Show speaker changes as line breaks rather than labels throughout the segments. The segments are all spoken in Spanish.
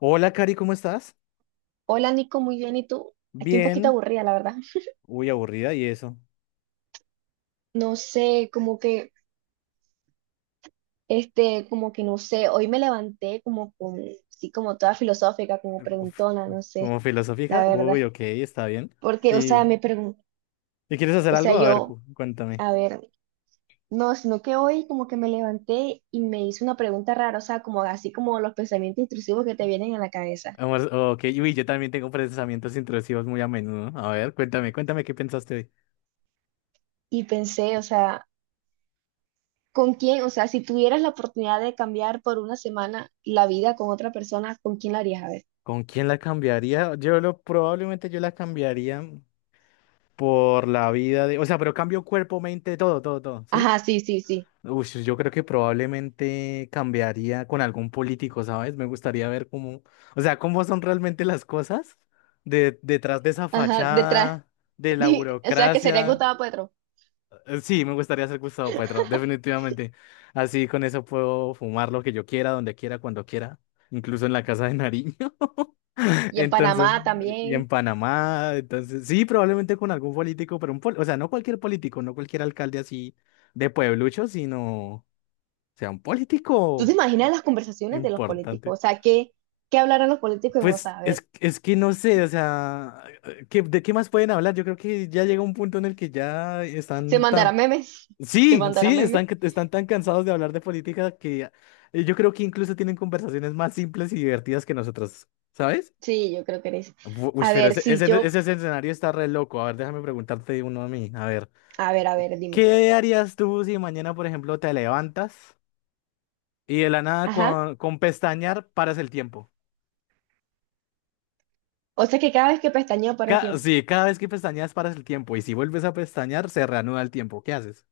Hola, Cari, ¿cómo estás?
Hola Nico, muy bien, ¿y tú? Aquí un poquito
Bien.
aburrida, la verdad.
Uy, aburrida, ¿y eso?
No sé, como que, como que no sé, hoy me levanté como con, sí, como toda filosófica, como
Uf,
preguntona, no sé,
¿como filosófica?
la
Uy,
verdad.
ok, está bien.
Porque, o sea,
¿Y,
me pregunto,
y quieres hacer
o sea,
algo? A ver,
yo,
cuéntame.
a ver, no, sino que hoy como que me levanté y me hice una pregunta rara, o sea, como así como los pensamientos intrusivos que te vienen a la cabeza.
Vamos, ok, uy, yo también tengo pensamientos intrusivos muy a menudo. A ver, cuéntame, cuéntame qué pensaste hoy.
Y pensé, o sea, ¿con quién? O sea, si tuvieras la oportunidad de cambiar por una semana la vida con otra persona, ¿con quién la harías? A ver.
¿Con quién la cambiaría? Probablemente yo la cambiaría por la vida de, o sea, pero cambio cuerpo, mente, todo, todo, todo, ¿sí?
Ajá, sí, sí, sí.
Uy, sí, yo creo que probablemente cambiaría con algún político, ¿sabes? Me gustaría ver cómo, o sea, cómo son realmente las cosas detrás de esa
Ajá, detrás.
fachada, de la
O sea, que sería
burocracia.
Gustavo Petro.
Sí, me gustaría ser Gustavo Petro, definitivamente. Así con eso puedo fumar lo que yo quiera, donde quiera, cuando quiera, incluso en la casa de Nariño.
Y en
Entonces,
Panamá
y en
también.
Panamá, entonces, sí, probablemente con algún político, pero o sea, no cualquier político, no cualquier alcalde así de pueblucho, sino sea, un
¿Tú te
político
imaginas las conversaciones de los
importante.
políticos? O sea, ¿qué hablarán los políticos en WhatsApp? A ver,
Es que no sé, o sea, ¿de qué más pueden hablar? Yo creo que ya llega un punto en el que ya
¿se
están tan...
mandarán memes? ¿Se
Sí,
mandarán
sí,
memes?
están tan cansados de hablar de política que yo creo que incluso tienen conversaciones más simples y divertidas que nosotros, ¿sabes?
Sí, yo creo que eres.
Uy,
A
pero
ver, si yo.
ese escenario está re loco. A ver, déjame preguntarte uno a mí. A ver,
A ver, dime.
¿qué harías tú si mañana, por ejemplo, te levantas y de la nada
Ajá.
con pestañear paras el tiempo?
O sea, que cada vez que pestañeo para el tiempo.
Sí, cada vez que pestañeas paras el tiempo y si vuelves a pestañear se reanuda el tiempo. ¿Qué haces?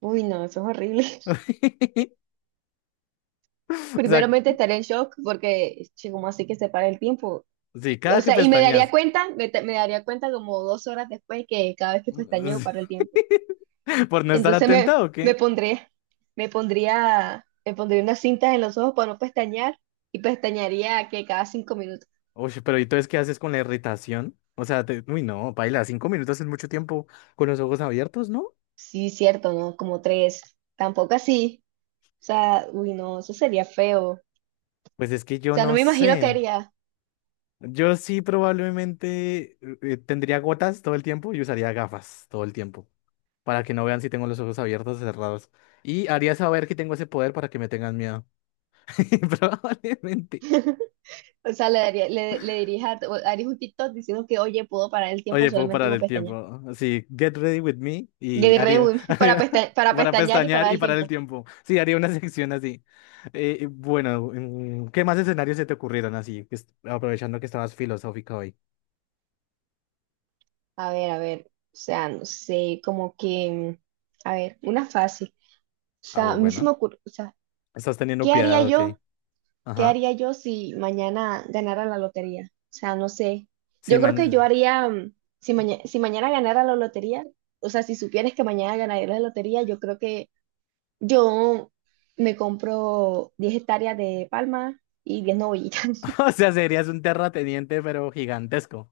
Uy, no, eso es horrible.
O sea,
Primeramente estaré en shock porque, che, ¿cómo así que se para el tiempo?
sí,
O
cada que
sea, y me daría
pestañeas.
cuenta, me daría cuenta como 2 horas después que cada vez que pestañeo para el tiempo.
¿Por no estar
Entonces me,
atenta o qué?
me pondré, me pondría, me pondría unas cintas en los ojos para no pestañear y pestañaría que cada 5 minutos.
Uy, pero ¿y entonces qué haces con la irritación? O sea, uy, no, paila, 5 minutos es mucho tiempo con los ojos abiertos, ¿no?
Sí, cierto, ¿no? Como tres. Tampoco así. O sea, uy, no, eso sería feo. O
Pues es que yo
sea, no
no
me imagino que
sé.
haría.
Yo sí probablemente tendría gotas todo el tiempo y usaría gafas todo el tiempo para que no vean si tengo los ojos abiertos o cerrados. Y haría saber que tengo ese poder para que me tengan miedo. Probablemente.
O sea, le daría, le diría, harías un TikTok diciendo que, oye, puedo parar el tiempo
Oye, puedo
solamente
parar
con
el
pestañear.
tiempo. Así, get ready with me
Le
y
diré,
haría,
uy, para
para
pestañear y
pestañear
parar
y
el
parar el
tiempo.
tiempo. Sí, haría una sección así. Bueno, ¿Qué más escenarios se te ocurrieron así? Aprovechando que estabas filosófica hoy.
A ver, a ver. O sea, no sé, como que, a ver, una fácil. O
Ah,
sea, a mí se me
bueno.
ocurre, o sea.
Estás teniendo
¿Qué haría
piedad, ok.
yo? ¿Qué
Ajá.
haría yo si mañana ganara la lotería? O sea, no sé.
Sí,
Yo creo que yo
mañana.
haría, si mañana ganara la lotería, o sea, si supieras que mañana ganaría la lotería, yo creo que yo me compro 10 hectáreas de palma y 10 novillitas.
O sea, serías un terrateniente, pero gigantesco.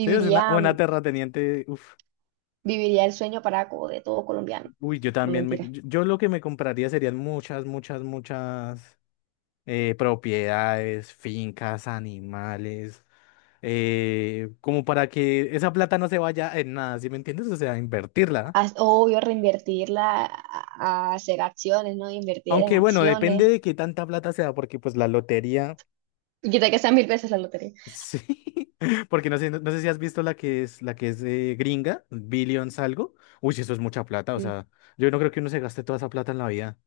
Sí, es una
mm,
terrateniente. Uf.
viviría el sueño paraco de todo colombiano.
Uy, yo
No
también me.
mentira.
Yo lo que me compraría serían muchas, muchas, muchas. Propiedades, fincas, animales, como para que esa plata no se vaya en nada, ¿sí me entiendes? O sea, invertirla.
Obvio, reinvertirla a hacer acciones, ¿no? Invertir en
Aunque bueno, depende
acciones.
de qué tanta plata sea, porque pues la lotería,
Y quitar que sean mil veces la lotería.
sí, porque no sé, no, no sé si has visto la que es gringa, billions algo. Uy, sí, eso es mucha plata, o
Mm.
sea, yo no creo que uno se gaste toda esa plata en la vida,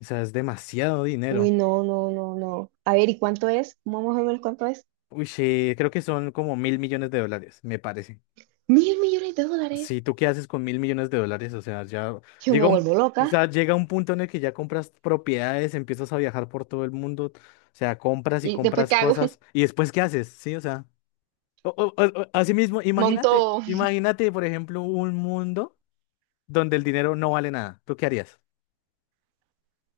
o sea, es demasiado
Uy,
dinero.
no, no, no, no. A ver, ¿y cuánto es? Vamos a ver cuánto es.
Uy, sí, creo que son como $1.000 millones, me parece.
Mil millones de dólares.
Sí, ¿tú qué haces con $1.000 millones? O sea, ya
Yo me
llega un,
vuelvo
o
loca.
sea, llega un punto en el que ya compras propiedades, empiezas a viajar por todo el mundo, o sea, compras y
¿Y después
compras
qué hago?
cosas, y después ¿qué haces? Sí, o sea, así mismo, imagínate,
Monto.
imagínate, por ejemplo, un mundo donde el dinero no vale nada. ¿Tú qué harías?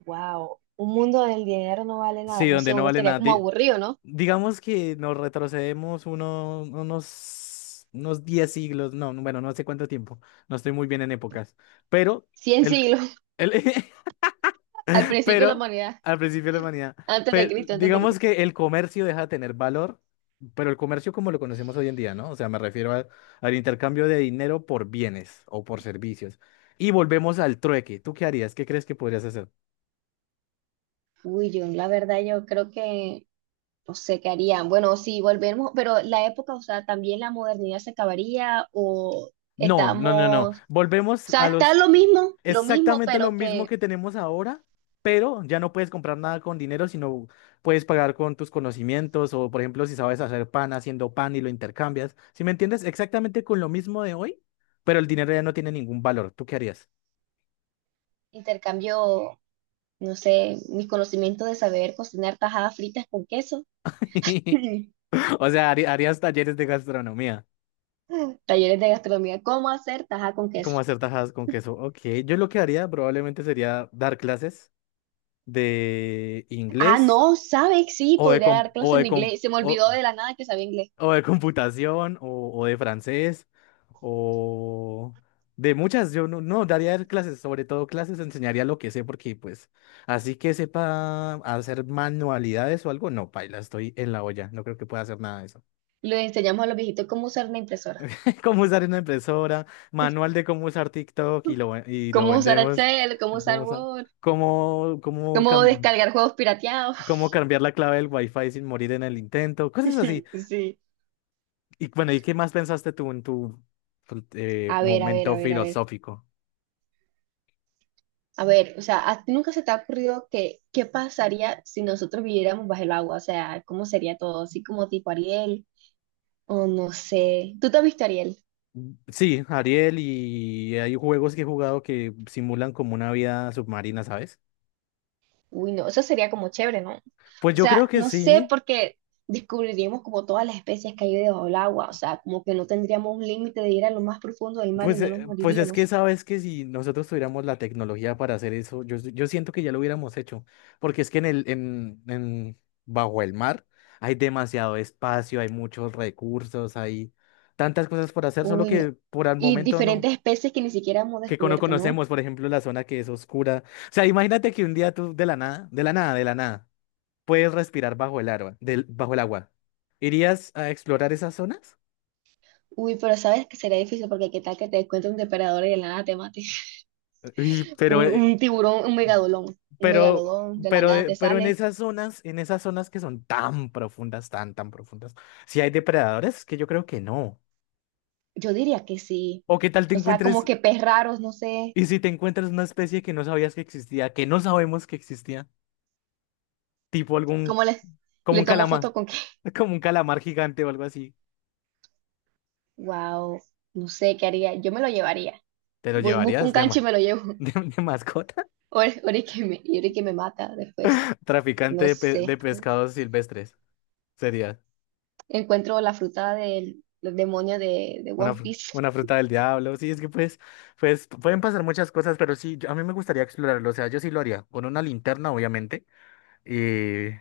Wow. Un mundo del dinero no vale nada.
Sí,
No
donde
sé,
no
uno
vale
estaría
nada.
como aburrido, ¿no?
Digamos que nos retrocedemos unos, unos 10 siglos, no, bueno, no sé cuánto tiempo, no estoy muy bien en épocas, pero
Cien
el...
siglos.
El,
Al principio de la
Pero
humanidad.
al principio de la humanidad,
Antes de Cristo, antes de
digamos
Cristo.
que el comercio deja de tener valor, pero el comercio como lo conocemos hoy en día, ¿no? O sea, al intercambio de dinero por bienes o por servicios. Y volvemos al trueque. ¿Tú qué harías? ¿Qué crees que podrías hacer?
Uy, yo, la verdad, yo creo que no sé qué harían. Bueno, si volvemos, pero la época, o sea, también la modernidad se acabaría o
No, no, no, no.
estamos. O
Volvemos
sea,
a
está
los
lo mismo,
Exactamente lo
pero
mismo
que
que tenemos ahora, pero ya no puedes comprar nada con dinero, sino puedes pagar con tus conocimientos o, por ejemplo, si sabes hacer pan, haciendo pan y lo intercambias. ¿Si me entiendes? Exactamente con lo mismo de hoy, pero el dinero ya no tiene ningún valor. ¿Tú qué harías?
intercambio. No sé, mis conocimientos de saber cocinar tajadas fritas con queso.
O sea, harías talleres de gastronomía,
Talleres de gastronomía, ¿cómo hacer tajada con
como
queso?
hacer tajadas con queso. Ok, yo lo que haría probablemente sería dar clases de
Ah,
inglés
no, ¿sabes? Sí,
o de...
podría
com-
dar clases
o
en
de com-
inglés. Se me olvidó
o-
de la nada que sabía inglés.
o de computación, o de francés, o de muchas. Yo no, no daría clases, sobre todo clases, enseñaría lo que sé, porque pues así que sepa hacer manualidades o algo, no, paila, estoy en la olla, no creo que pueda hacer nada de eso.
Les enseñamos a los viejitos cómo usar una impresora,
Cómo usar una impresora, manual de cómo usar TikTok y lo
cómo usar
vendemos.
Excel, cómo
Es
usar
como sa-
Word,
cómo, cómo,
cómo
cam-
descargar juegos pirateados.
cómo cambiar la clave del Wi-Fi sin morir en el intento, cosas así.
Sí.
Y bueno, ¿y qué más pensaste tú en tu
A ver, a ver,
momento
a ver, a ver.
filosófico?
A ver, o sea, ¿a ti nunca se te ha ocurrido que qué pasaría si nosotros viviéramos bajo el agua? O sea, ¿cómo sería todo? Así como tipo Ariel. O no sé. ¿Tú te has visto Ariel?
Sí, Ariel, y hay juegos que he jugado que simulan como una vida submarina, ¿sabes?
Uy, no, eso sería como chévere, ¿no?
Pues
O
yo
sea,
creo que
no sé
sí.
porque descubriríamos como todas las especies que hay debajo del agua. O sea, como que no tendríamos un límite de ir a lo más profundo del mar y no nos
Pues es que
moriríamos.
sabes que si nosotros tuviéramos la tecnología para hacer eso, yo siento que ya lo hubiéramos hecho. Porque es que en el, en, bajo el mar hay demasiado espacio, hay muchos recursos, hay tantas cosas por hacer, solo
Uy, no.
que por el
Y
momento
diferentes
no.
especies que ni siquiera hemos
Que no
descubierto, ¿no?
conocemos, por ejemplo, la zona que es oscura. O sea, imagínate que un día tú de la nada, de la nada, de la nada, puedes respirar bajo el agua, del, bajo el agua. ¿Irías a explorar esas zonas?
Uy, pero sabes que sería difícil porque qué tal que te encuentres un depredador y de la nada te mate.
Uy,
Un, un tiburón, un
pero,
megalodón, de la
pero,
nada
de-
te
pero
sale.
en esas zonas que son tan profundas, tan, tan profundas, si hay depredadores, que yo creo que no.
Yo diría que sí.
¿O qué tal te
O sea, como
encuentres,
que pez raros, no sé.
y si te encuentras una especie que no sabías que existía, que no sabemos que existía, tipo algún,
¿Cómo le,
como
le
un
tomo
calamar,
foto con qué?
como un calamar gigante o algo así?
Wow, no sé qué haría. Yo me lo llevaría.
¿Te lo
Voy, busco
llevarías
un
de,
canche y
ma-
me lo llevo.
¿de, de mascota?
Ahora ahora es que y ahora es que me mata después.
Traficante
No
de,
sé.
de pescados silvestres. Sería
Encuentro la fruta del demonio de One Piece.
una fruta del diablo. Sí, es que pues, pues pueden pasar muchas cosas, pero sí, yo- a mí me gustaría explorarlo. O sea, yo sí lo haría. Con una linterna, obviamente. Y,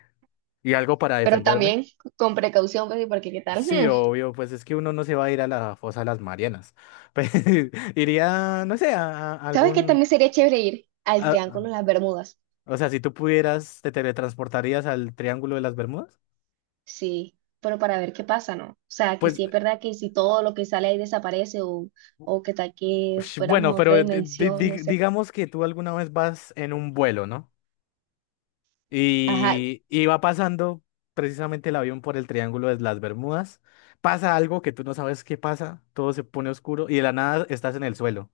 y algo para
Pero
defenderme.
también con precaución, pues, porque qué tal.
Sí,
Hmm.
obvio, pues es que uno no se va a ir a la fosa de las Marianas. Pues, iría, no sé, a
¿Sabes qué
algún...
también sería chévere ir al
a-
Triángulo de las Bermudas?
o sea, si tú pudieras, ¿te teletransportarías al Triángulo de las Bermudas?
Sí, pero para ver qué pasa, ¿no? O sea, que
Pues
sí es verdad que si todo lo que sale ahí desaparece o que tal que
Ush,
fuéramos
bueno,
a otra
pero
dimensión, no sé.
digamos que tú alguna vez vas en un vuelo, ¿no?
Ajá.
Y va pasando precisamente el avión por el Triángulo de las Bermudas. Pasa algo que tú no sabes qué pasa, todo se pone oscuro y de la nada estás en el suelo,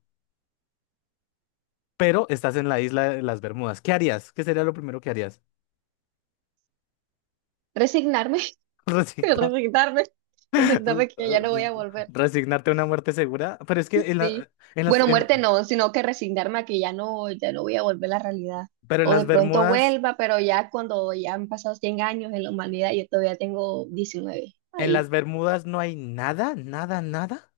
pero estás en la isla de las Bermudas. ¿Qué harías? ¿Qué sería lo primero que harías?
Resignarme,
Resignar,
resignarme, resignarme que ya no voy a volver.
resignarte a una muerte segura. Pero es que en la-
Sí.
en las,
Bueno,
en-
muerte no, sino que resignarme a que ya no voy a volver a la realidad.
pero
O de pronto vuelva, pero ya cuando ya han pasado 100 años en la humanidad, yo todavía tengo 19
En
ahí.
las Bermudas no hay nada, nada, nada.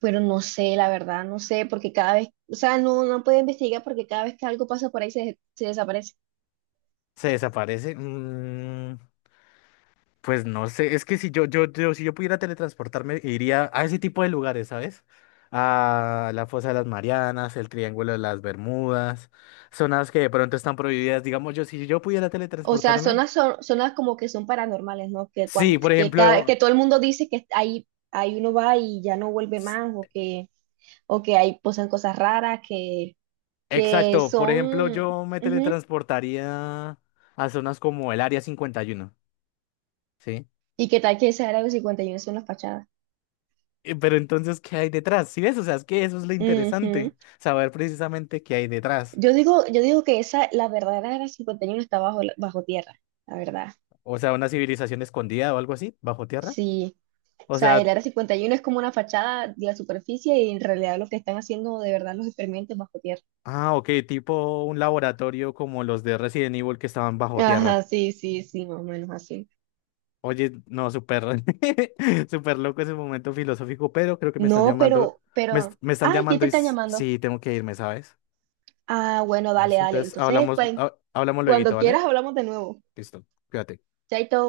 Pero no sé, la verdad, no sé, porque cada vez, o sea, no puedo investigar porque cada vez que algo pasa por ahí se desaparece.
¿Se desaparece? Mm, pues no sé, es que si yo, yo, yo, si yo pudiera teletransportarme, iría a ese tipo de lugares, ¿sabes? A la Fosa de las Marianas, el Triángulo de las Bermudas, zonas que de pronto están prohibidas. Digamos, yo, si yo pudiera
O sea,
teletransportarme,
zonas como que son paranormales, ¿no? Que,
sí,
cuando,
por
que, cada- que
ejemplo,
todo el mundo dice que ahí uno va y ya no vuelve
s-
más, o que ahí pasan cosas raras que
exacto, por ejemplo,
son.
yo me
Ujú.
teletransportaría a zonas como el Área 51, ¿sí?
Y que tal que esa Área del 51 es una fachada.
Pero entonces, ¿qué hay detrás? ¿Sí ves? O sea, es que eso es lo interesante,
Ujú.
saber precisamente qué hay detrás.
Yo digo que la verdadera Área 51 está bajo tierra, la verdad.
O sea, una civilización escondida o algo así, bajo tierra.
Sí. O
O
sea,
sea,
el Área 51 es como una fachada de la superficie y en realidad lo que están haciendo de verdad los experimentos bajo tierra.
ah, ok, tipo un laboratorio como los de Resident Evil que estaban bajo
Ajá,
tierra.
sí, sí, sí, más o menos así.
Oye, no, súper, súper loco ese momento filosófico, pero creo que me están
No,
llamando,
pero, pero,
me están
ay, ¿quién
llamando
te
y
están llamando?
sí, tengo que irme, ¿sabes?
Ah, bueno, dale,
Listo,
dale.
entonces
Entonces,
hablamos,
pues,
hablamos lueguito,
cuando
¿vale?
quieras hablamos de nuevo.
Listo, cuídate.
Chaito.